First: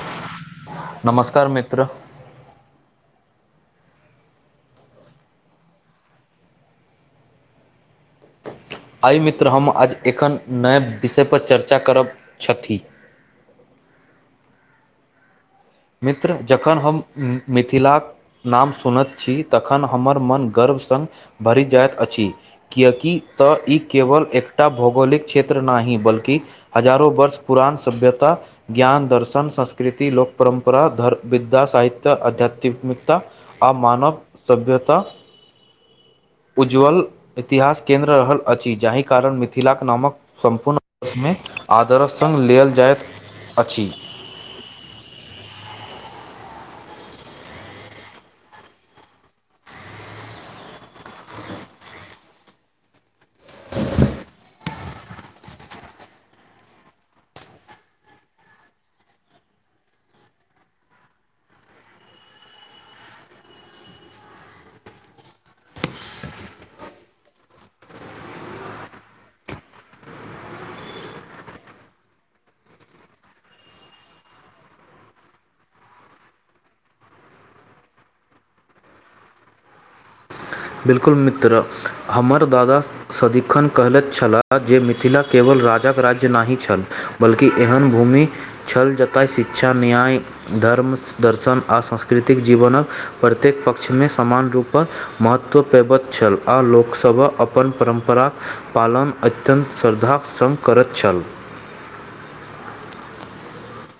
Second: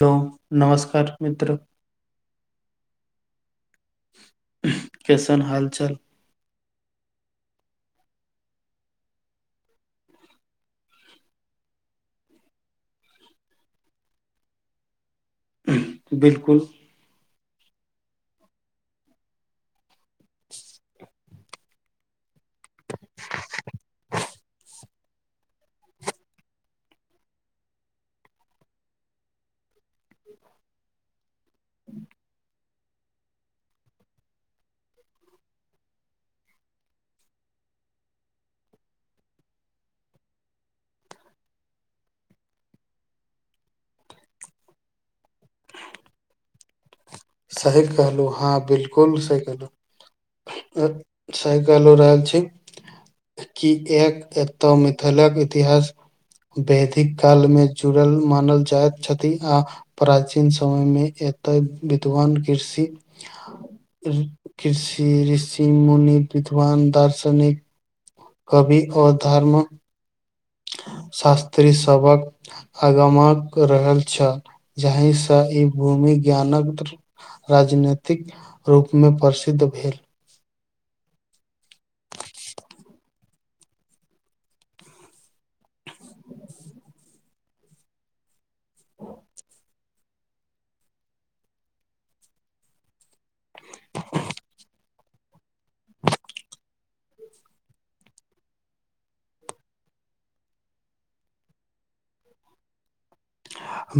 त नमस्कार मित्र कैसन हालचाल आइ मित्र हम आज एखन नय विषयपर चर्चा करब छथि ह मित्र बिलकुल जखन हम मिथिलाक नाम सुनैत छी तखन हमर मन गर्व सङ्ग भरि जाइत अछि किएकि तऽ ई केवल एकटा अपनभौगोलिक क्षेत्र नाहि बल्कि हजारो वर्ष पुरान सभ्यता ज्ञान दर्शन संस्कृत कृति ल लोकोकपरम्परा धर विद्या साहित्य अध्यत्म ता आ मानव सभ्यता उज्ज्वल इतिहास केन्द्र रहल अछि जाहि कारण मिथिलाक नामक सम्पूर्णषमे आदरश सङ्ग लेल जाइत अछि सही कहलहुँ हँ बिल्कुल सही कहलहु सहि कहल रहै छि की एक एत मिथिलाक इतिहास वैदिक काल मे जुड़ल मानल जाइत छथि आ प्राचीन समयमे एक विद्वान कृषि कृषि ऋषि मुनि विद्वान दार्शनिक कवि अ धर्म शास्त्री सबक आगमक रहल छल जाहिसँ ई भूमि ज्ञानक राजनीतिक रूपमे प्रसिद्ध भेल बिल्कुल मित्र हमर दादा सदिखन कहने छलाह जे मिथिला केवल राजाक राज्य नहि छल बल्कि एहन भूमि छल जतऽ शिक्षा न्याय धर्म दर्शन आर सांस्कृतिक जीवनक प्रत्येक पक्षमे समान रूपसँ महत्व पेबत छल आ लोकसभक अपन परम्पराक पालन अत्यन्त श्रद्धा सम करत चाल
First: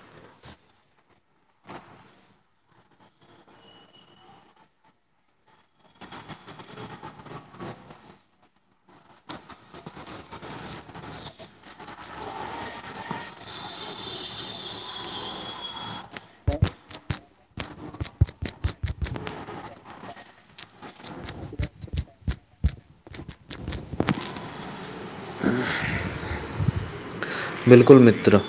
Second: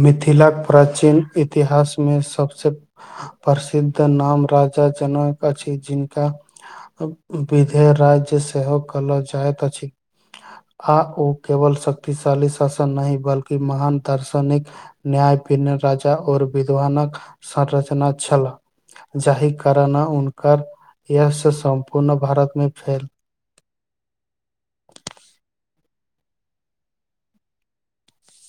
मिथिलाक प्राचीन इतिहासमे सबसँ प्रसिद्ध नाम राज जनक अछि जिनका विधेय राज्य सेहो कहल जाइत आ ओ केवल शक्तिशाली शासन नहि बल्कि महान दर्शन निक न्याय पिन राजा आओर विद्वानक संरचना छल जाहि कारण उनक य सम्पूर्ण भारतमे फैल आ [inaudible] बिलकुल मित्र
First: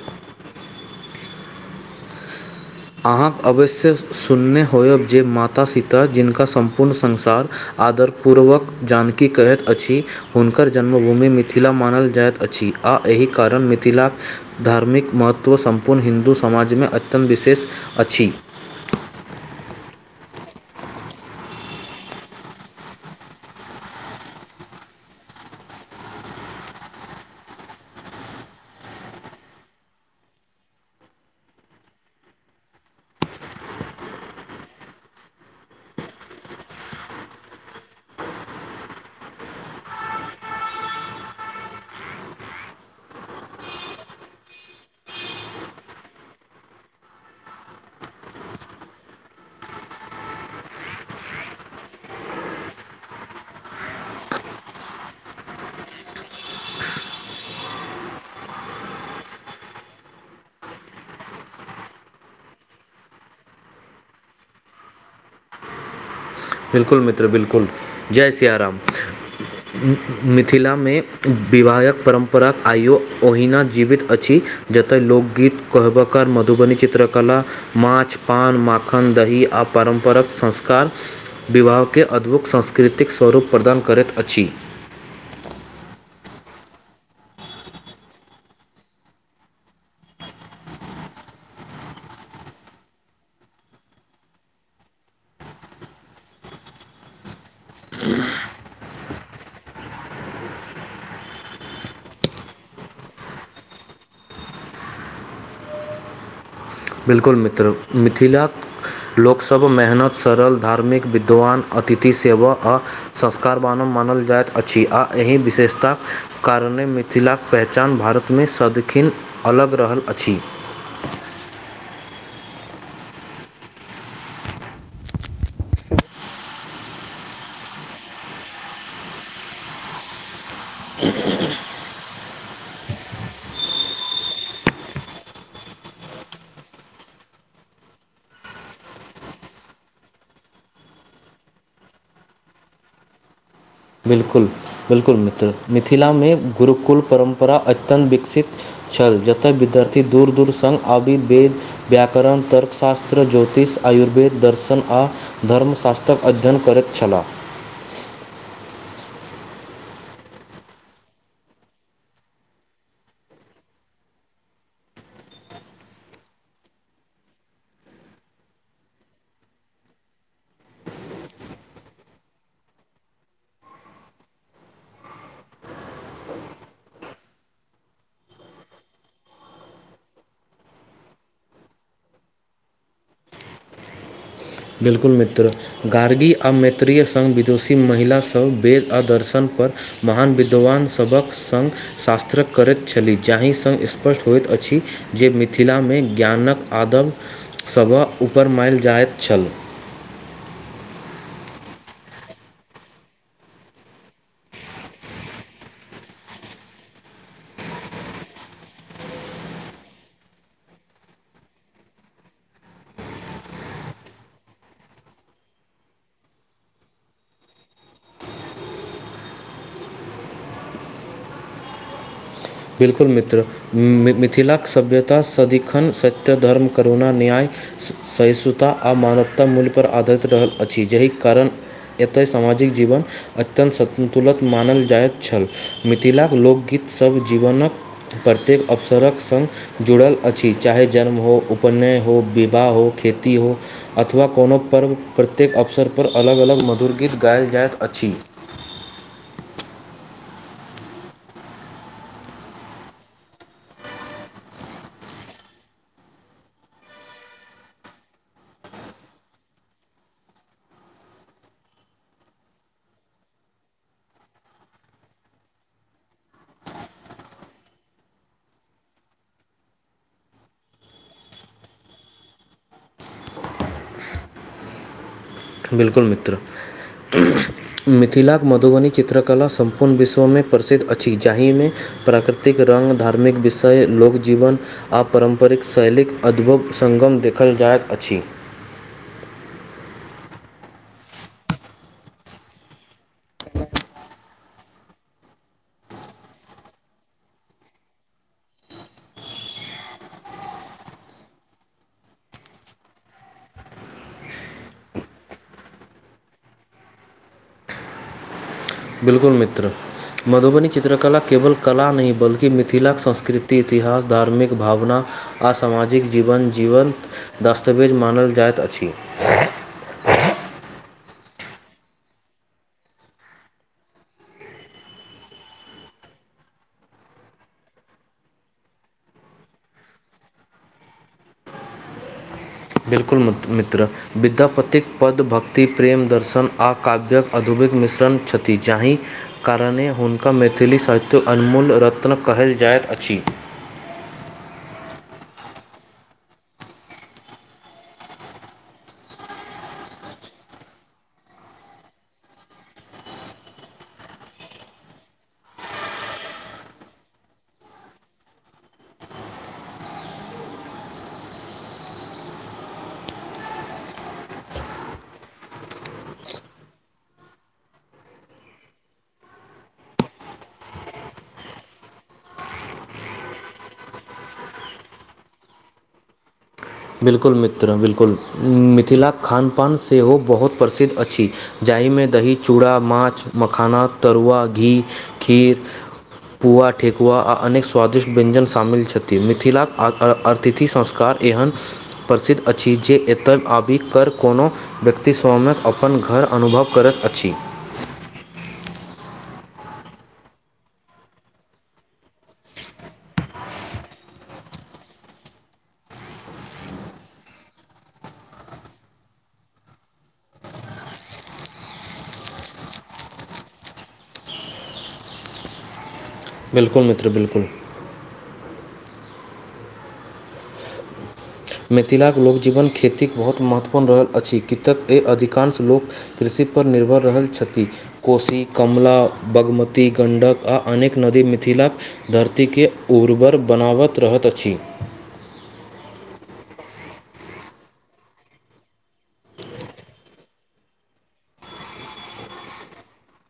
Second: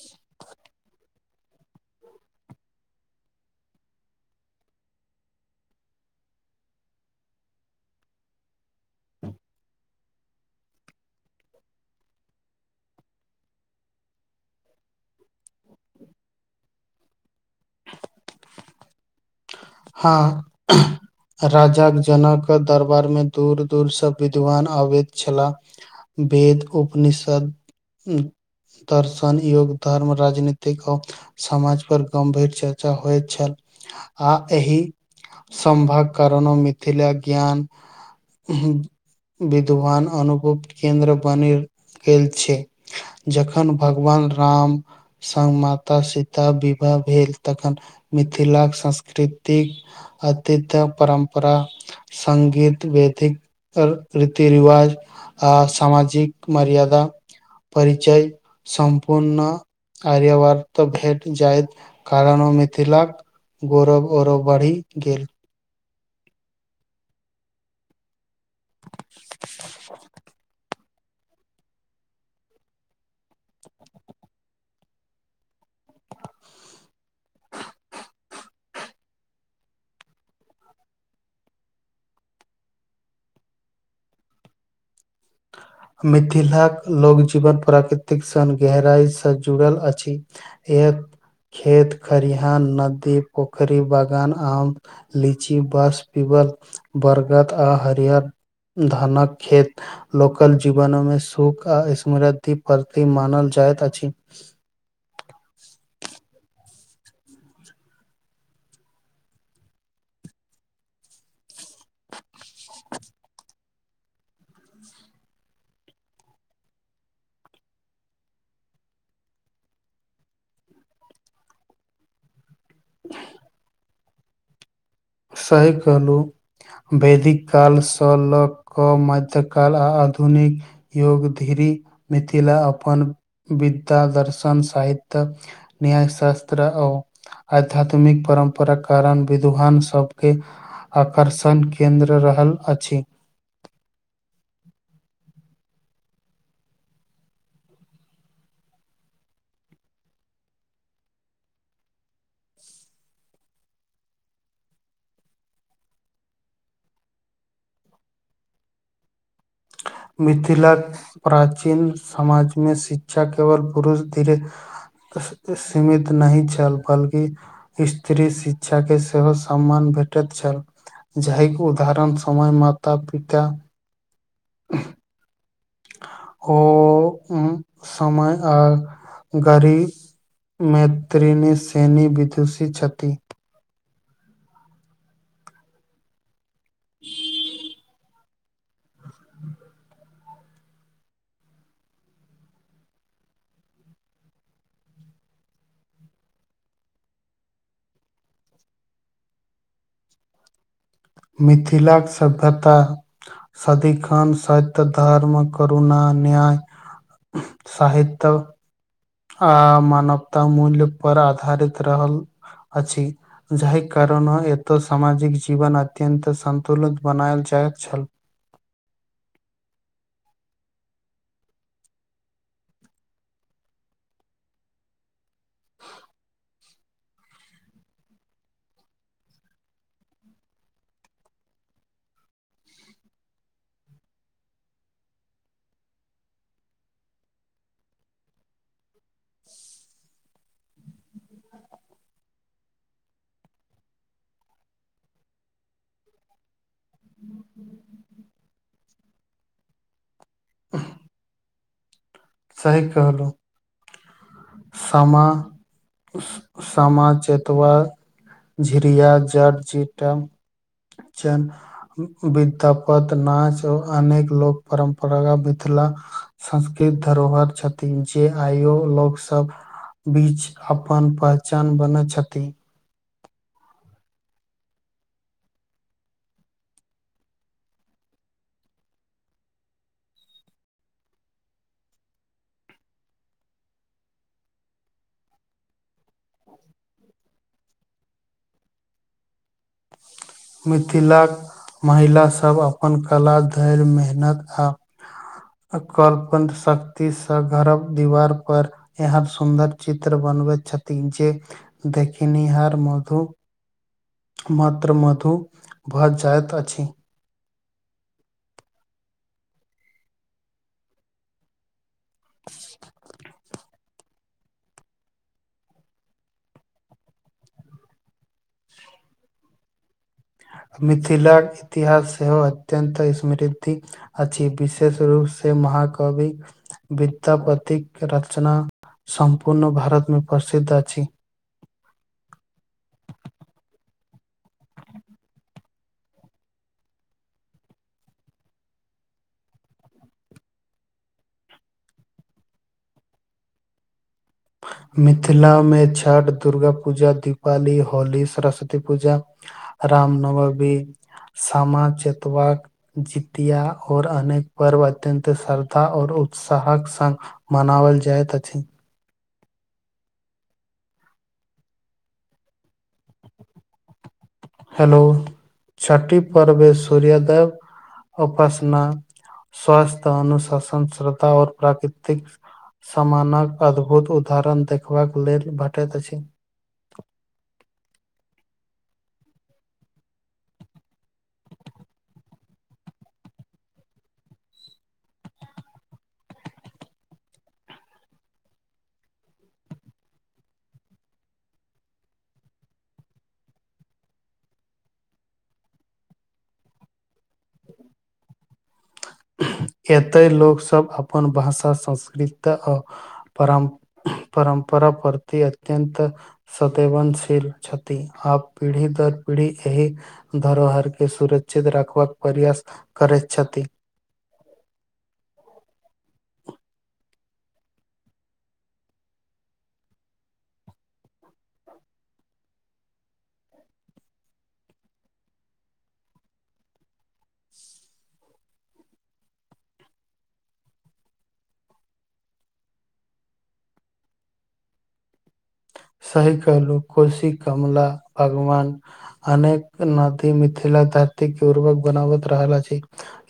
अहाँके अवश्य सुनने होयब जे माता सीता जिनका सम्पूर्ण संसार आदरपूर्वक जानकी कहैत अछि हुनकर जन्मभूमि मिथिला मानल जाइत अछि आ एहि कारण मिथिलाक धार्मिक महत्व सम्पूर्ण हिन्दू समाजमे अत्यन्त विशेष अछि हँ राजाक जनक दरबार मे दूर दूरसँ विद्वान अबैत छलाह वेद उपनिषद दर्शन योग धर्म राजनीतिक आ समाज पर गम्भीर चर्चा होइत छल ह आ एहि सम्भाग कारण मिथिला ज्ञान विद्वान अनुभव केन्द्र बाणी गेल छै जखन भगवान राम सगं माता सीता विवाह भेल तखन मिथिलाक संस्कृतिक अतित परम्परा संगीत वेदिक रीति रिवाज आ सामाजिक मर्यादा परचय सम्पूर्ण आर्य वार तऽ भेट जायत कारानो मिथिलाक गौरव अऔरव बढ़ि गेल बिलकुल मित्र बिलकुल जय सियाराम मिथिलामे विवाहक परम्पराक आइयो ओहिना जीवित अछि जतय लोकगीत कहबबाक ओकर मधुबनी चित्रकला माछ पान माखन दही आ परारम्परक संस्कार विवाहके अद्भुत सांस्कृतिक स्वरूप प्रदान करैत अछि मिथिलाक लोक जीवन प्राकृतिक सन गहराईसँ जुड़ल अछि एक खेत खरििहान नदी पोखरी बागान आम लीची बस पिबर बर्गाद आ हरियर धानक खेत लोक कल जीवनमे सुख आ स्मृद्धि प्रति मानल जाइत अछि [unintelligible] बिल्कुल मित्र मिथिला लोकसभ मेहनत सरल धार्मिक विद्वान अतिथि सेवा आ संस्कार बानव मानल जाइत अछि आ एहि विशेषताक कारणे मिथिलाक पहचान भारतमे सदखीन अलग रहल अछि [unintelligible] सही कहलु वैदिक कालसँ लऽ कऽ मध काल आ आधुनिक युग धीरे मिथिला अपन विधा दर्शन साहित्य न्यायशास्त्र आ आध्यात्मिक परम्परा कारण विद्वानसँ सभके आकर्षण केन्द्र रहल अछि बिलकुल बिलकुल मित्र मिथिलामे गुरुकुल परम्परा अत्यन्त विकसित छल जतय विद्यार्थी दूर दूर सङ्ग आबिर्वेद व्याकरण तर्कशास्त्र ज्योतिष आयुर्वेद दर्शन आ धर्मशास्त्रक अध्ययन करैत छलाह मिथिला प्राचीन समाजमे शिक्षा केवल पुरुष धीरे सीमित नहि छल बल्कि स्त्री शिक्षा के सेहो सम्मान भ भेटैत छल जाहिके उदरण समय माता पिता ओ समय आ गड़ी मैत्रीनी सेैनी विदुषीति बिल्कुल मित्र गार्गी आ मैत्रीय सघ विदुषी महिला सभ वेद आ दर्शन पर महान विद्वान सभक सङ्ग शास्त्र करैत छलीह जा जाहि सङ् स्पष्ट होइत अछि जे मिथिलामे ज्ञानक आदम सभक उ पर माइल जाइत छल मिथिलाक सभ्यता सदिखन सत्य धर्म करुणा न्याय साहित्य आ मानवता मूल्य परर आधारित रहल अछि जाहि कारण एतऽ सामाजिक जीवन अत्यत सतुलित बनाल छै जा छल बिल्कुल मित्र मिथिलाक सभ्यता सदिखन सत्य धर्मके करुना न्याय सहिष्णुता आ मानवता मूल्य परर आधारित रहल अछि जाहि कारण एतय सामाजिक जीवन अत्यन्त संतुलत मानल जाइत छल मिथिलाक लोकगीतसभ जीवनक प्रत्येक अवसरक सङ्ग जुड़ल अछि चाहे जन्म हो उपनय हो विवाह हो खेती हो अथवा कोनो पर्व प्रत्येक अवसर पर अलग अलग मधुर गीत गा कल जाइत अछि आ सही कहलहु सामा सामा चतवा झरिया जट जीटा चन विद्यापत नाच आर अनेक लोक परम्पराग मिथिला संस्कृत धरोहर छथिन जे आयो लोक सब बीच अपन पहचान बन छथिन बिलकुल मित्र मिथिलाक मधुबनी चित्रकला सम्पूर्ण विश्वमे प्रसिद्ध अछि जाहिमे प्राकृतिक रंग धार्मिक विषय लोकजीवन आ पारम्परिक शैलीक अद्भुत सं गम देखल जाइत अछि मिथिलाक महिला सब अपन कला धैर्य मेहनत आ अ कलपदं शक्ति सँ घरब दीवार पर यहाँ सुन्दर चित्र बन बनबैत छथिन जे देखिनिहार मधु मत्र मधु भ जायत अछि बिलकुल मित्र मधुबनी चित्रकला केवल कला नय बल्कि मिथिलाक संस्कृति इतिहास धार्मिक भावना आ सामाजिक जीवन जीवन दस्तावेज मानल जाइत छी मिथिलाक इतिहास सेहो अत्यत स्मृति अछि विशेष रूप से महा आ कवि विद्यापतिक रचना सम्पूर्ण भारत मे प्रसिद्ध अछि बिल्कुल मित्र मित्र विद्यापतिक पद भक्ति प्रेम दर्शन आ काव्य्यक अदूभत मिश्रण छथि जाहि कारणे हुनका मैथिली साहित्यक अनमोल रत्नक कहैल जा जायत अछि मिथिला मे छठ दुर्गा पूजा दीपाली होली सरस्वती रा राम नवबी सामा चतवा जितिया और अनेक पर्व अत्यन्त श्रद्धा आ और उत्साहक सगं मनावल जाइत अछि हेलो छठी पर्व सूर्यदेव उपासना स्वास्थ अनुशासन श्रद्धा और प्राकृतिक सामानक अद्भुत उदाहरण देखबाक लेल भेटैत अछि बिल्कुल मित्र बिलकुल मिथिलाक खानपान सेहो बहुत प्रसिद्ध अछि जा एइमे दही चूड़ा माछ मखाना तरुआ घी खीर पुआ ठेकुआ आ अनेक स्वादिष्ट व्यञ्जन शामिल छथि मिथिलाक आ आ आर्थिति संस्कार एहन [inaudible] प्रसिद्ध अछि जे एतय आबि कर कोनो व्यक्ति स्वमित अपन घर अनुभव करैत अछि [inaudible] एतै लोकसब अपन भाषा संस्कृत आ परम परम्प पर परति अत्यन्त संदवनशील छथि आ पीढ़ी दर पीढ़ी ही धरोहर के सुरक्षित राखबाक प्रयास करैत छथि [inaudible] बिलकुल मित्र बिलकुल मिथिलाक लोकजीवन खेतीक बहुत महत्वपूर्ण रहल अछि केतैक ए अधिकांश लोक कृषि पर निर्भर रहल छथि कोशी कमला बागमती गंडक आ अनेक नदी मिथिलाक धरतीके उर्वर बनाबत रहत अछि सही कलहु कोशी कमला भगवान अनेक नदी मिथिला धरती के उूर्वक बनाबत रहल आ छि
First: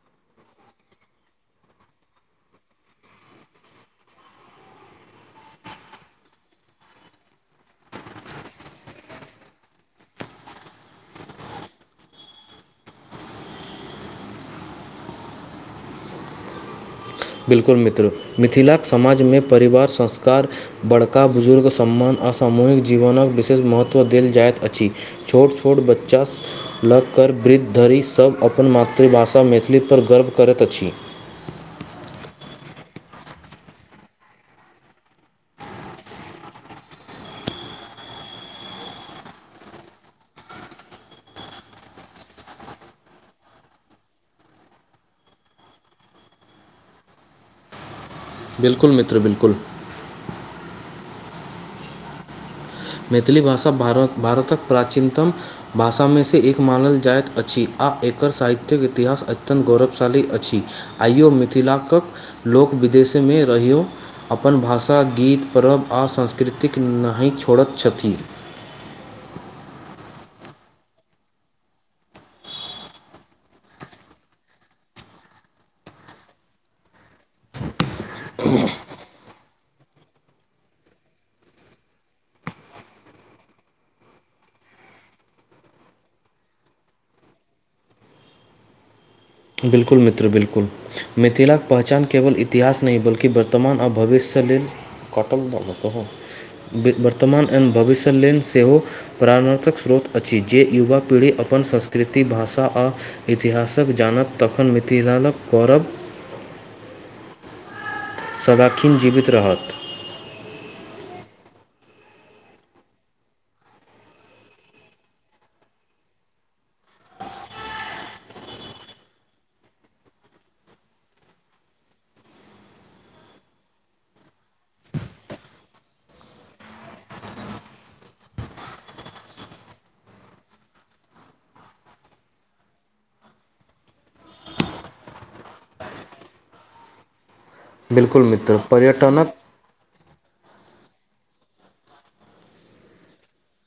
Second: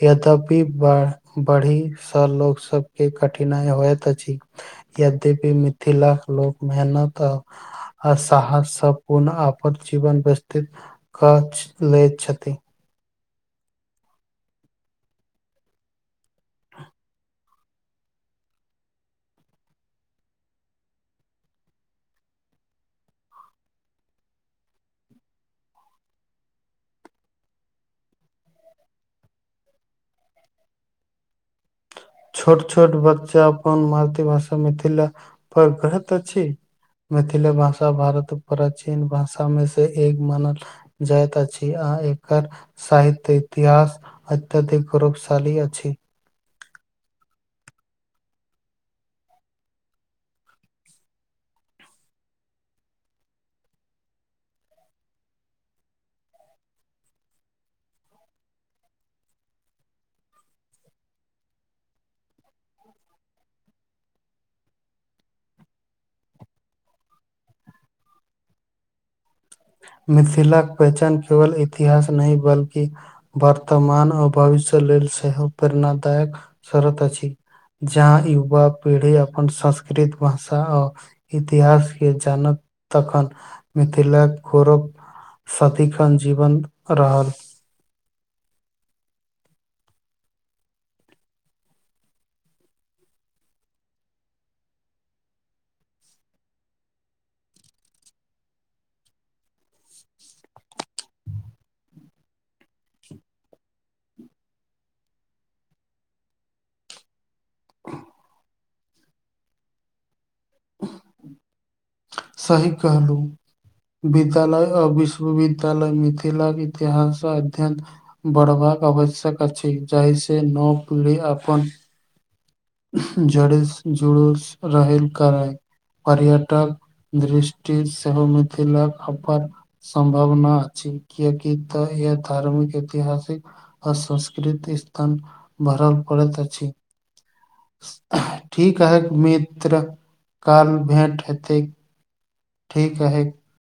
यद्यपि बाढ़ बढ़ी स लो सब के कठिनाई होइत अछि यद्यपि मिथिला लोक मेहनत अ [inaudible] आ साहसब पुनः आपन जीवन व्यस्थित कछ लै छथि बिलकुल मित्र मिथिलाक समाज मे परिवार संस्कार बड़का बुजुर्ग सम्मान आ सामूहिक जीवनक विशेष महत्व देल जाइत अछि छोट छोट बच्चा लग कर वृद्धधरि सब अपन मातृभाषा मैथिली पर गर्व करैत अछि छोट छोट बच्चा अपन मातृभाषा मिथिला पर ग्रत अछि मैथिली भाषा भारत प्राचीन भाषा मे से एक मानल जाइत अछि अ अ एकर साहित्य इतिहास अत्यधिक गौरवशाली अछि बिलकुल मित्र बिलकुल मैथिली भाषा भारत भारतक प्राचीनतम भाषा मे सँ एक मानल जाइत अछि आ एकर साहित्यक इतिहास अत्यन्त गौरवशाली अछि आइयो मिथिलाक लोक विदेशमे रहिौ अपन भाषा गीत परब आओ संस्कृतिक नहि छोड़त छथी मिथिलाक पहचान केवल इतिहास नहि बल्कि वर्तमान आ भविष्य लेल छेहो प्रेरणादायक सर्द अछि जाहा यूबा पीढ़ी अपन संस्कृत भाषा आ इतिहास के जानत तखन मिथिलाक गौरव साथीखन जीवन रहल बिल्कुल मित्र बिलकुल मिथिलाक पहचान केवल इतिहास नहि बल्की वर्तमान आ भविष्य सलिल कटम दगत ह वर्तमान एहन भविष्य लेल सेहो प्राणबर्तक स्रोत अछि जे युवा पीढ़ी अपन अपन संस्कृति भाषा आ इतिहासक जानत तखन मिथिलालक करब [unintelligible] सदाकखिण जीवित रहत सही कहलू विद्यालय आ विश्वविद्यालय मिथिलाक इतिहास अध्ययन बढ़बाद आवश्यक अछि जाहि से नओ पीढ़ी अपन [unintelligible] जड़ जुड़ूस रह करै पर्यटक दृष्टि सेहो मिथिला हार सम्भावना अ किएकि त इ धार्मिक ऐतिहासिक आ सांस्कृतिक स्थान बरल पड़ैत अछि [unintelligible] बिल्कुल मित्र ठीक है पर्यटनक मित्र कल भेंट हेतै ठीक है